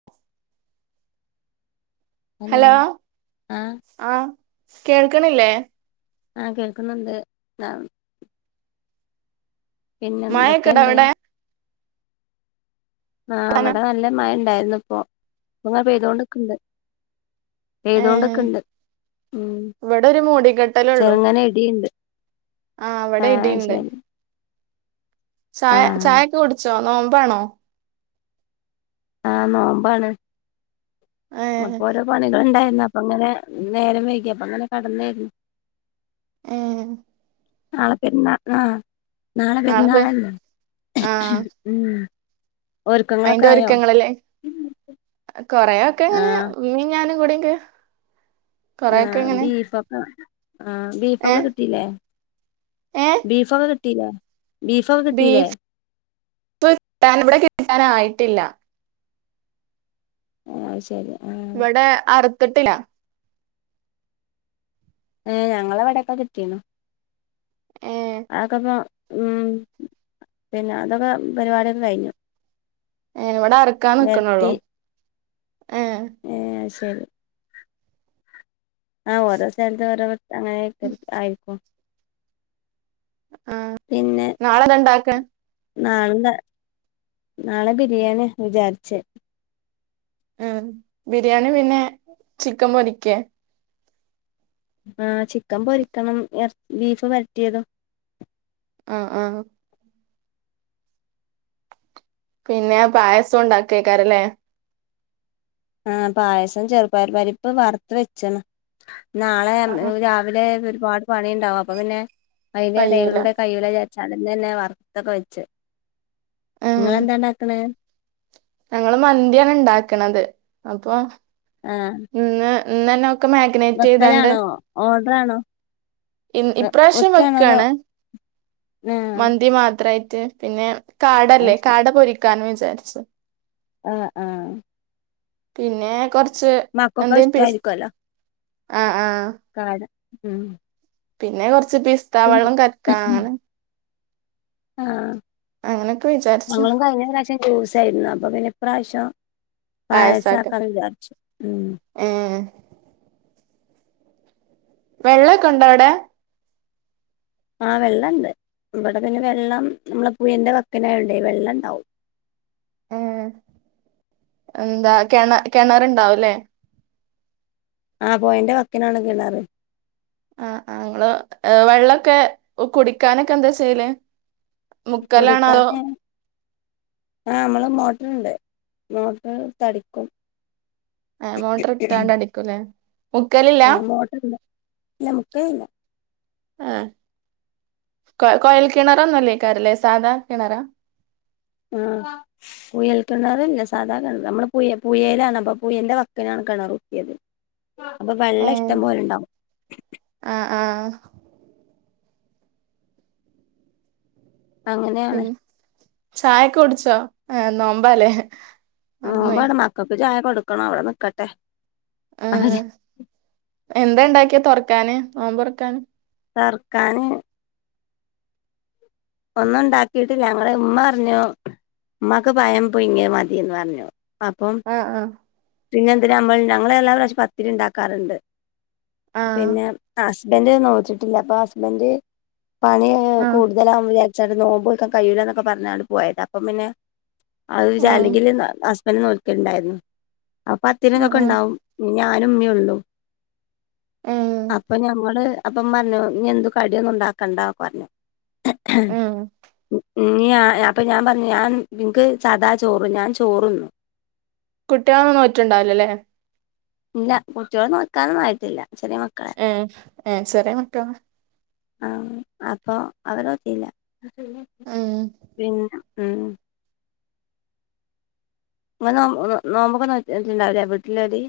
[inaudible] Hello ആഹ് ആഹ് കേൾക്ക്‌ണ് ഇല്ലേ ആഹ് കേൾക്ക്ന്ന്ണ്ട് പിന്നെ എന്തൊക്കെ മഴൊക്കെണ്ടോ ഇണ്ട് അവിടെ ആഹ് അവടെ നല്ല മയ ഇണ്ടായിരുന്നു ഇപ്പൊ ഇപ്പൊ മയ പെയ്തോണ്ട്ക്ക്‌ണ്ട് പെയ്തോണ്ട്ക്ക്‌ണ്ട് ഇവെടെ ഒരു മൂടിക്കെട്ടലാെള്ളൂ ചെറുങ്ങനെ ഇടിയുണ്ട് ആഹ് ഇവടെ ഇടിംഇണ്ട് സായ ആഹ് ചായെക്കെ കുടിച്ചോ നോമ്പാണോ ആഹ് നോമ്പാണ് ഏഹ് അപ്പോരോ പണികള് ഇണ്ടായിരുന്നു അപ്പ ഇങ്ങനെ നേരം വൈകി അപ്പഇങ്ങനെ കടന്നേര്ന്നു ഉം നാളെ പെര്ന്നാ ആഹ് നാളെ പെര്ന്നാളെല്ലേ ഉം ഒരുക്കങ്ങളൊക്കെ ഐന്റെ ആയോ ഒര്ക്കങ്ങള്ലേ കൊറേ ഒക്കെ ഇങ്ങനെ ആഹ് ഇമ്മിംഞാനും കൂടി എക്കെ ആഹ് ബീഫൊക്കെ ആന് ബീഫൊക്കെ ഏഹ് കിട്ടീലേ ഏഹ് ബീഫ്ഒക്കെ കിട്ടീലെ ബീഫ് ഫ് കിട്ടാൻ ഇവെടെ കിട്ടാനായിട്ടില്ല ആഹ് ശെരി ഇവെടെ അറ്ത്തിട്ടില്ല ഏഹ് ഞങ്ങളെ ഇവെടെക്കെ കിട്ടീന്നു ഏഹ് അതൊക്കെ ഇപ്പം ഉം പിന്നെ അതൊക്കെ പരിവാടിയൊക്കെ കയിഞ്ഞു ഏഹ് ഇവടെ അറക്കാൻ വരട്ടി നിക്ക്ണൊള്ളു ഏഹ് ഏഹ് ശെരി ആഹ് ഓരോ സ്ഥൽത്ത് ഓരോ പോൽത്തെ അങ്ങനെ ഐക്കരം ആയിരിക്കും ആഹ് പിന്നെ നാളെന്താ ഇണ്ടാക്കണെ നാള്ന്താ നാളെ ബിരിയാണിയാ വിചാരിച്ച് ഉം ബിരിയാണി പിന്നെ ചിക്കം പൊരിക്കേ ആഹ് ചിക്കംപൊരിക്കണം എർ ബീഫ് വെരട്ടിയതും ആഹ് ആഹ് പിന്നെ പായസോം ഇണ്ടാക്കൈക്കാരല്ലേ ആഹ് പായസം ചെറുപയർ പരിപ്പ് വറ്ത്ത് വെച്ച്ണ് നാളെ ആഹ് ഇംഹ് ആഹ് രാ വിലെ ഒരുപാട് പണി ഇണ്ടാവും അപ്പൊ പിന്നെ ഐന്റെ കയ്യൂല എടേയിലൂടെ കൈയ്യൂലാ വി ചാലെന്നെല്ലേ വറ്ത്തൊക്കെ വെച്ച് ഉം ഇങ്ങളെന്താ ഇണ്ടാക്കണ് ഞങ്ങള് മന്തിയാണ് ഇണ്ടാക്ക്ണത് അപ്പൊ ആഹ് ഇന്ന് ഇന്നെന്നെ ഒക്കെ മാഗ് വെക്കലാണോ ഓഡ്രാണോ ഇൻ ഇപ്രാവശ്യം വെക്കാണ് ആഹ് മന്തി മാത്രൈറ്റ് പിന്നെ അത് കാടല്ലേ ശരി കാട പൊരിക്കാന്ന് വിജാരിച്ചു ആഹ് ആഹ് പിന്നെ കൊർച്ച് മക്കൾക്കും എന്തേലും പേസ്റ്റ് ആഹ് ആഹ് കാട ഉം പിന്നെ കാെറച്ച് പിസ്തവള്ളം കൽക്കാ അങ്ങനെ ആഹ് അങ്ങനൊക്കെ വിചാരിച്ചു ഞങ്ങളും കയിഞ്ഞ പ്രാവശ്യം ജൂസൈന്നു അപ്പൊ പിന്നെ ഇപ്രാവശ്യം പായസാക്കാന്ന് വിചാരിച്ചു ഉം ഏഹേ വെള്ളൊക്കെണ്ടോ അവ്ടെ? ആഹ് വെള്ളംണ്ട് ഇവിടെ പിന്നെ വെള്ളം നമ്മളെ പുഴന്റെ വക്കിനായോണ്ട് വെള്ളം ണ്ടാവും ഉം എന്താ കെണെ കെണറ്ണ്ടാവുംല്ലേ? ആഹ് പൊയന്റെ വക്കിനാണ് കിണറ് ആഹ് ആ് ഇങ്ങള് വെള്ളൊക്കെ കുടിക്കാനൊക്കെ എന്താ ചെയ്യല്? മുക്കലാണോ അതോ? ആ അമ്മള് മോട്ടറ്ണ്ട് മോട്ടർ ഇട്ത്ത് അടിക്കും എഹ് മോട്ടർ ഇട്ടാണ്ട് അടിക്കുംല്ലേ? ആ മോട്ടറ് ഇണ്ട് ഇല്ല മുക്കേല്ല ആഹ് കൊയ കൊയൽ കിണറൊന്നും അല്ലേക്കാരല്ലേ സാദാ കിണറാ? ആഹ് കുയൽ കിണാറല്ല സാധാ കിണറാ നമ്മള് പുയേലാണ് അപ്പൊ പുഴന്റെ വക്കിനാണ് കിണർ കുത്തിയത് [inaudible] അപ്പം വെള്ളം ഏഹ് ഇഷ്ടം പോലെ ഇണ്ടാവും ആഹ് ആഹാ അങ്ങനെയാണ് പിന്നെ ചായൊക്കെ കുടിച്ചോ? ആ നോമ്പാലേ? നോമ്പാണ്‌ മക്കക്ക് ചായ കൊടുകണം അവിടെ നിക്കട്ടെ അവര് ആഹ് എന്താ ഇണ്ടാക്കിയെ തൊറക്കാന് നോമ്പ് തുറക്കാന്? തൊർക്കാന് ഒന്നും ഇണ്ടാക്കിയിട്ടില്ല ഞങ്ങൾ ഇമ്മ പറഞ്ഞു ഇമ്മാക്ക് പഴം പുഴുങ്ങിയത് ‌മതീന്ന് പർഞ്ഞു അപ്പം ആഹ് പിന്നെന്തിനാ നമ്മൾ ഞങ്ങള് എല്ലാ പ്രാശ്യം പത്തിരി ഇണ്ടാക്കാറ്ണ്ട് ആഹ് ആഹ് പിന്നെ ഹസ്ബന്റ് നോറ്റിട്ടില്ല അപ്പൊ ഹസ്ബന്റ് പണി കഴി യുമ്പം ആഹ് കൂടുതലാവും വിചാരിച്ചാട്ട് നോമ്പ് നോല്ക്കാൻ കഴിയൂല എന്നൊക്കെ പറഞ്ഞാട്ട് പോയതാ അപ്പം പിന്നെ അത് പിന്നെ ചായ ഉം അല്ലെങ്കില് ഹസ്ബന്റ് നോൽക്കല് ഇണ്ടായിരുന്നു അപ്പൊ പത്തിരി ഉം ഇതൊക്കെ ഉം ഇണ്ടാവും ഇഞ് ഞാനും ഇമ്മിം ഒള്ളൂ ഉം അപ്പം ഞമ്മള് അപ്പം ഇമ്മറഞ്ഞു ഇഞ് എന്തും കടിയൊന്നും ഇണ്ടാക്കണ്ട പറഞ്ഞു ഉം ഉം ഇഞ്ഞ് ആ അപ്പം ഞാ പർഞ്ഞു ഞാൻ ഇൻക്ക് സദാ ചോറ് ഞാൻ ചോറ് ന്നും കുട്ടിയളൊന്നും നോറ്റ്ണ്ടാവുല്ലല്ലേ? ഇല്ല കുട്ടിയള് നോക്കാനൊന്നും ആയിട്ടില്ല ചെറിയ മക്കളാ എഹ് ഉം ചെറിയ മക്കളാ ആ അപ്പൊ അവര് നോറ്റീല്ല ഉം പിന്നെ ഉം ഇങ്ങള് നോമ്പ് നോമ്പൊക്കെ നോറ്റ്ണ്ടാവുല്ല വീട്ടിള്ളോര്?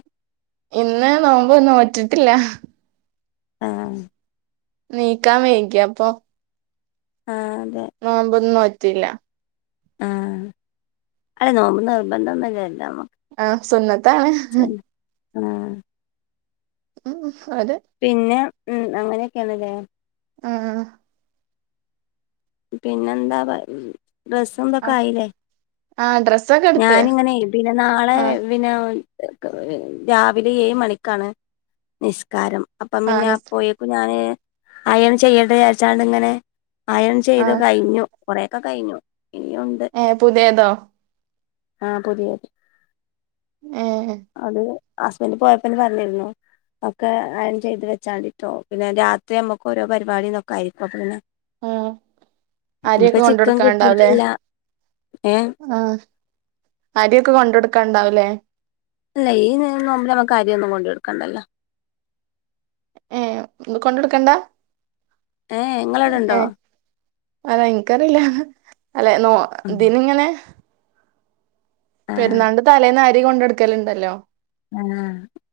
ഇന്ന് നോമ്പ് നോറ്റിട്ടില്ല ആഹ് നീക്കാം വൈകി അപ്പൊ ആഹ് അതെ നോമ്പൊന്നും നോറ്റില്ല ആഹ് അല്ല നോമ്പ് നിർബന്ധം ഒന്നു ഇല്ലല്ലോ എല്ലാ ആഹ് സുന്നത്താണ് ആഹ് ഉം അതെ പിന്നെ ഉം അങ്ങനെയൊക്കെണ് ല്ലേ ആഹ് - പിന്നെന്താ പ ഡ്ര സ്സ് തെക്കെ ആയില്ലേ ആ ഡ്രസ്സൊക്കെ എടുത്ത് ഞാൻഇങ്ങനെ പിന്നെ നാളെ ആ പിന്നെ രാവിലെ ഏഴ് മണിക്കാണ് നിസ് കാരം അപ്പം ആ പിന്നെ നിസ് അപ്പോയേക്കും ഞാന് അയൺ ചെയ്യട്ടേ വിചാരിച്ചാണ്ട് ഇങ്ങനെ അയൺ ആ ചെയ്ത് കഴിഞ്ഞു കൊറെ ഒക്കെ കഴിഞ്ഞു ഇനിയു ഇണ്ട് ഏഹ് പുതിയതോ ആഹ് പുതിയത് ഏഹ് അത് ഹസ്ബന്റ് പോയപ്പ ന്നെ പറഞ്ഞിരുന്നു ഒക്കെ അയൺ ചെയ്തു വെച്ചാ മതിട്ടോ. പിന്നെ രാത്രി നമ്മെക്ക് ഓരോ പരിപാടി തൊക്കായിരിക്കും അപ്പംപ്പിന്നെ. ആഹ് അരിയൊക്കെ കൊണ്ട് ചിക്കൻ കൊടുക്കാൻണ്ടാവുല്ലേ കിട്ടിയിട്ടില്ല ഏ ആഹ്. അരിയൊക്കെ കൊണ്ട് കൊടുക്കാൻണ്ടാവുലേ ഇല്ലഈ നേരം നമ്പിനമ്മക്കരി ഒന്നും കൊണ്ടു കൊടുക്കണ്ടല്ലോ. ഏഹ് കൊണ്ടുക്കൊടുക്കണ്ടാ. ഏ ഇങ്ങളവിടെ ഉണ്ടോ ഏഹ്. ആ എനിക്കറിയില്ല. അല്ലേ നോ ഉം ഇതിനിങ്ങനെ. ആഹ് പെരുന്നാൾൻ്റെ തലേന്ന് അരി കൊണ്ടെടുക്കലുണ്ടല്ലോ. [unintelligible]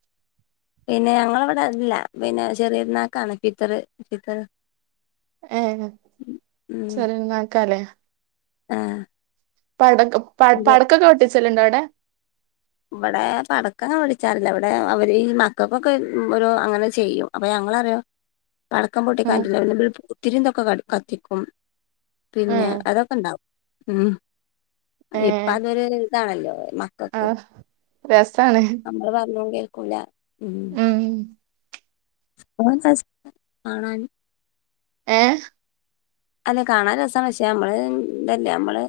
പിന്നെ ഞങ്ങെളവടെയല്ല. പിന്നെ ചെറിയ നാക്കാണ് ഫിത്തറ് ഫിത്തറ്. ഏഹ് ഉം ചെറിയ പെരുന്നാൾക്കാലേ. ആഹ് പടക്കം ഇത് പടക്കൊക്കെ പൊട്ടിച്ചല്ലുണ്ടോ അവെടെ? ഇവെടെ പടക്കങ്ങെ പൊട്ടിച്ചാറില്ല. ഇവെടെ അവിര് ഈ മക്കക്കൊക്കെ ഒരു അങ്ങനെ ചെയ്യും. അപ്പൊ ഞങ്ങറിയും പടക്കം പൊട്ടികാൻ ഉം പറ്റുലല പിന്നെളി പൂത്തിരിറ്റെക്കെ ത്തിക്കും. പിന്നെ ഉം അതൊക്കെയൊണ്ടാവും ഉം. ഏ ഇപ്പ അതൊരു ഇതാണല്ലോ മക്കക്ക്. രെസാണ്. നമ്മെള് പറഞ്ഞതും കേൾക്കൂല. ഉം ഉം ഓ [unintelligible] കാണാന് ഏഹ് അല്ല, കാണാൻ രെസാണ്. പക്ഷേ നമ്മെള് തല്ലെ നമ്മെള്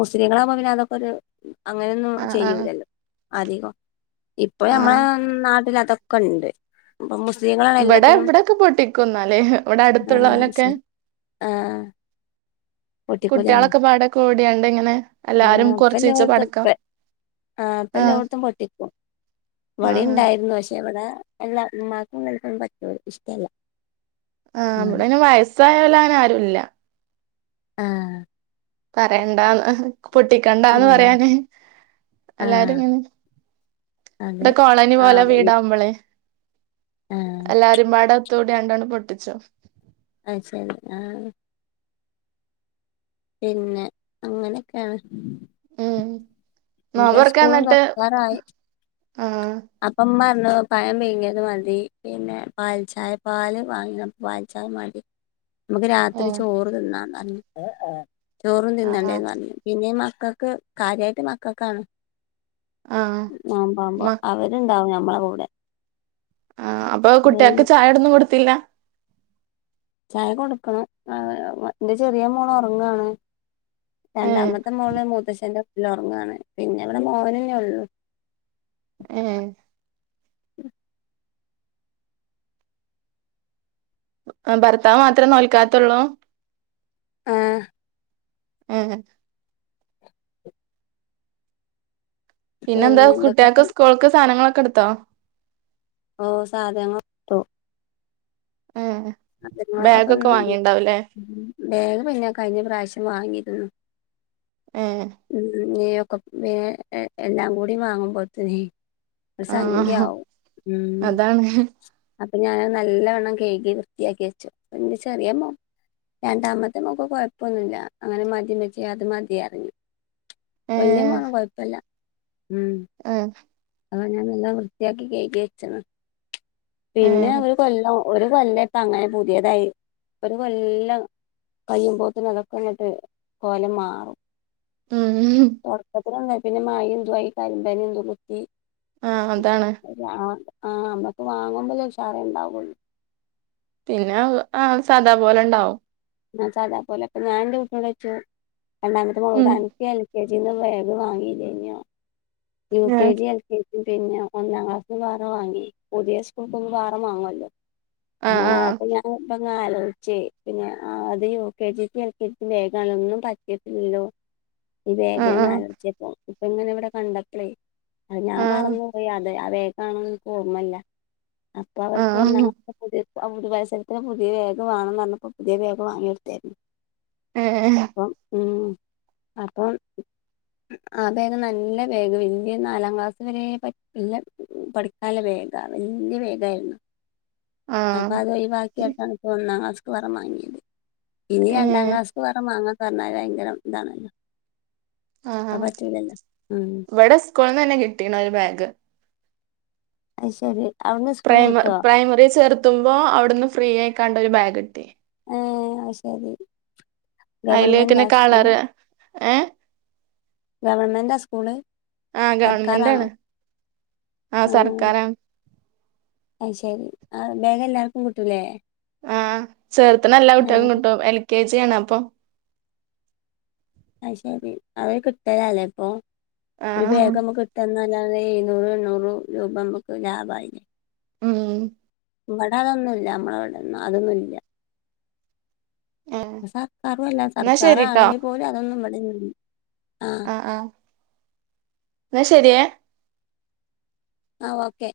മുസ്ലീങ്ങളാമ്പോ പിന്നെ അതക്കൊരു. അങ്ങനെയൊന്നും ആഹ് ആഹ് ചെയ്യൂലല്ലോ അധികം. ഇപ്പ നമ്മെള ആഹ് നാട്ടിലതൊക്കെ. ഒക്കൊണ്ട്. അപ്പൊ മുസ്ലിങ്ങളാണ് ഇവിടെ എല്ലാത്തിനും ഇവിടൊക്കെ പൊട്ടിക്കുംന്നാല് ഇവിടെ ആ അടുത്തുള്ളോലൊക്കെ വിശ്യം. ആഹ് പൊട്ടിക്കൂലേ കുട്ടികളക്കെ പാടെ കൂടിയാണ്ടിങ്ങനെ എല്ലാരും ആഹ് ഇപ്പ കൊറെച്ച് യീച്ച എല്ലോടത്തും പടക്കൊം. ഇപ്പ ആഹ് അപ്പ എല്ലോടത്തും പൊട്ടിക്കും. ആഹ് പെടിംണ്ടായിരുന്നു. പക്ഷെ ഇവെടെ. എല്ലാ ഉമ്മാക്കും വെല്ലുബാപ്പയ്ക്കു ഇഷ്ടേല്ല. ആഹ് അവിടെന് വയസ്സായവേലനാരുല്ല. ആഹ് പറയണ്ടാന്ന്. പൊട്ടിക്കണ്ടാന്ന് ഉം പറയാന് ആഹ് എല്ലാരുയിങ്ങനെ. അതെ വടെ കോളനി പോലെ ആഹ് ഈ വീടാവുമ്പളെ ആഹ്. എല്ലാരും പാടെ ത്തോടിയണ്ടെണ്ണം പൊട്ടിച്ചു. അയ് ശെരി. ആഹ്. പിന്നെ അങ്ങനെക്കാണ്. നോമ്പർക്കന്നിട്ട് തുറക്കാറായി ആഹ്. അപ്പം മ്മർഞ്ഞു പയം പുയ്ങ്ങ്യത് മതി. പിന്നെ പാൽ ചായ പാല് വാങ്ങ പാൽ ചായ മതി. മ്മക്ക് രാത്രി ഏഹ് ചോറ് തിന്നാന്നർഞ്ഞ്. ഏഹ്‌ ആഹ് ചോറും ആഹ് തിന്നണ്ടേന്നർഞ്ഞ്. പിന്നെ മക്കക്ക് കാര്യായിട്ട് മക്കക്കാണ്. ആഹ് നോമ്പാഉമ്പൊ മ അവെര്ണ്ടാവും ഞമ്മളെ കൂടെ. ആഹ് അപ്പ അത് കുട്ട്യേക്ക് കഴിഞ്ഞ് ചായൊടൊന്ന് കൊടുത്തില്ല? ചായ കൊടുക്കണം. [unintelligible] ന്റെ ചെറിയ മോളോറങ്ങാണ്. ഏഹ് രണ്ടാമത്തെ മോള് മൂത്തശ്ശന്റെ [unintelligible] ഒർങ്ങാണ്. പിന്നെ വെടെ മോനെന്നെള്ളു. ഏഹ്. അഹ്‌ ഭർത്താവ് മാത്രം നോൽക്കാത്തൊള്ളൂ? ആഹ്. ഏഹെ പിന്നെ ന്താ കുട്ട്യേക്ക് സ്കൂൾക്ക് സാനങ്ങളൊക്കെടുത്തോ? ഓഹ് സാധനങ്ങ ഏഹ് ബേഗൊക്കെ വാങ്ങിണ്ടാവുല്ലേ? ബേഗ് പിന്ന കഴിഞ്ഞ പ്രാവ്ശ്യം വാങ്ങിരുന്നു. ഏഹ് ഉം ഞ്ഞിയൊക്കെ വേം എ എല്ലാം കൂടി വാങ്ങുമ്പോത്തിനെ ഒരു ആഹ് സംഗ്യാവും ഉം അതാണ് അപ്പൊ ഞാന നല്ലവണ്ണം കയ്കി വൃ ത്ത്യാക്കി വെച്ചു ന്റെ ചെറിയ മോ രണ്ടാമത്തെ മോക്ക് കൊയപ്പൊന്നുല്ല. അങ്ങനെ മതി മ്മച്ചിയെ അത് മതി അർയു. വല്യ ഏഹ് മോനും കൊയപ്പല്ല. ഉം. ഏഹ്. അതൊ ഞാനെല്ലാം വൃത്തിയാക്കി കെയ്കി വെച്ചതാ. പിന്നെ ഏഹ് ഒരു കൊല്ലം ഒരു കൊല്ല പ്പങ്ങനെ പുതിയതായി ഒരു കൊല്ലം കയ്യുമ്പോത്തിന് അതൊക്കെങ്ങട്ട് കോലം മാറും. ഊം ഹും തൊടക്കത്തി [unintelligible] പിന്നെ മയ ന്തു ആയി കരിമ്പനു ന്തു കുത്തി ആഹ് അതാണ്. ആഹ് ആഹ് അമ്മക്ക് വാങ്ങുമ്പല്ലെ ഷാറു ണ്ടാവുള്ളൂ. പിന്നഅ ആ സാദാ പോലെണ്ടാവും. ആഹ് സാദാ പോലെക്കെ ഞാൻന്റെ കുട്ടിനോടൊയ്ച്ചു രണ്ടാമത്തെ മോളോട് ഉം അൻ ക്കെൽ കെ ജിന്ന് ബേഗ് വാങ്ങില്ലെയ്ഞ്ഞോ യു കെ ഏഹ് ജി [unintelligible] പിന്ന ഒന്നാം ക്ലാസ്സിന് വേറ വാങ്ങി പുതിയ സ്കൂക്കൊന്ന് വാറ വാങ്ങുഅ ല്ലോ. ആഹ് അങ്ങനെ ആഹ് അപ്പൊ ഞാൻ [unintelligible] ആലോയ്‌ച്ചെ പിന്ന ആഹ് അത് യു കെ ജിക്കും എൽ കെ ജിക്കും വേഗാണ് ഒന്നും പറ്റിട്ടില്ലല്ലോ. ഈ ബേഗിന് [unintelligible] ഇപ്പ ങ്ങനെ വിടെ കണ്ട പ്പളെ അത് ഞാൻ ആഹ് ആഹ് മറന്നുപോയി അത് അവേഗാണെന്ന് ൻക്കോ ർമ്മല്ല. ആഹ് അപ്പവർക്ക് ഒന്നാ ആഹ് [unintelligible] പുതിയ പുതവൽസരത്തിന് പുതിയ വേഗ് വാണന്നർഞ്ഞപ്പോ പുതിയ ബേഗ് വാങ്ങ്യൊട്ത്തായിരുന്നു. ഏഹ് അപ്പം ഉം അപ്പം ആ ബേഗ് നല്ല ബേഗ് വല്യ നാലാം ക്ലാസ് വരെ പറ്റിയ പഠിക്കാൻല ബേഗ വല്യ ബേഗായിരുന്നു അപ്പൊ ആഹ് അത് ഒഴിവാക്കിയാട്ട് ഒന്നാം ക്ലാസ്ക്ക് വ വാങ്ങിയത് ഇനി രണ്ടാം ഏഹ് ക്ലാസ്ക്ക് വേറെ മാങ്ങാ പറഞ്ഞാല് ഭയങ്കരം ഇതാണ് അഹ് പറ്റൂലല്ലോ ഉം കൂള്ന്നെന്നെ കിട്ടീണ് ഒരു ബേഗ് അയ് ശെരി പ്രൈമ പ്രൈമറി ചേർത്തുമ്പോ അവിടുന്ന് ഫ്രീ ആയിക്കാണ്ടൊരു ബാഗ് കിട്ടി ഏഹ് അയ് ശെരി അയിലേറ്റെന്നെ കളറ് ഏഹ് ഗവൺമെന്റാ സ്കൂള്? ആ ഗവൺമെന്റ് സർക്കാറാണോ ആണ് ആ എഹ് സർക്കാരാണ് അയ് ശരി ആ ബേഗ് എല്ലാർക്കും കിട്ടൂലേ ആഹ് ചേർത്തണ എല്ല കുട്ട്യക്കും ആഹ് കിട്ടും എൽ കെ ജി ആണ് അപ്പം അയ് ശെരി അവര് കിട്ടലല്ലേപ്പൊ ആ ഒരു ബേഗ് നമ്മക്ക് എന്നല്ലാതെ എഴുന്നൂറ് എണ്ണൂറ് രൂപ നമ്മക്ക് ലാഭായി ആഹ് ഇവിട അതൊന്നും ഇല്ല നമ്മളെ ഇവിടൊന്നും അതൊന്നു ഇല്ല ഏ ഇപ്പം സർക്കാറു അല്ല എന്നാ ശരിട്ടോ സർക്കാറാണെങ്കി പോലും അതൊന്നും ഇവിടന്നും ഇ ആഹ് ന്നാ ശരി ഏഹ് ആഹ് ഓക്കെ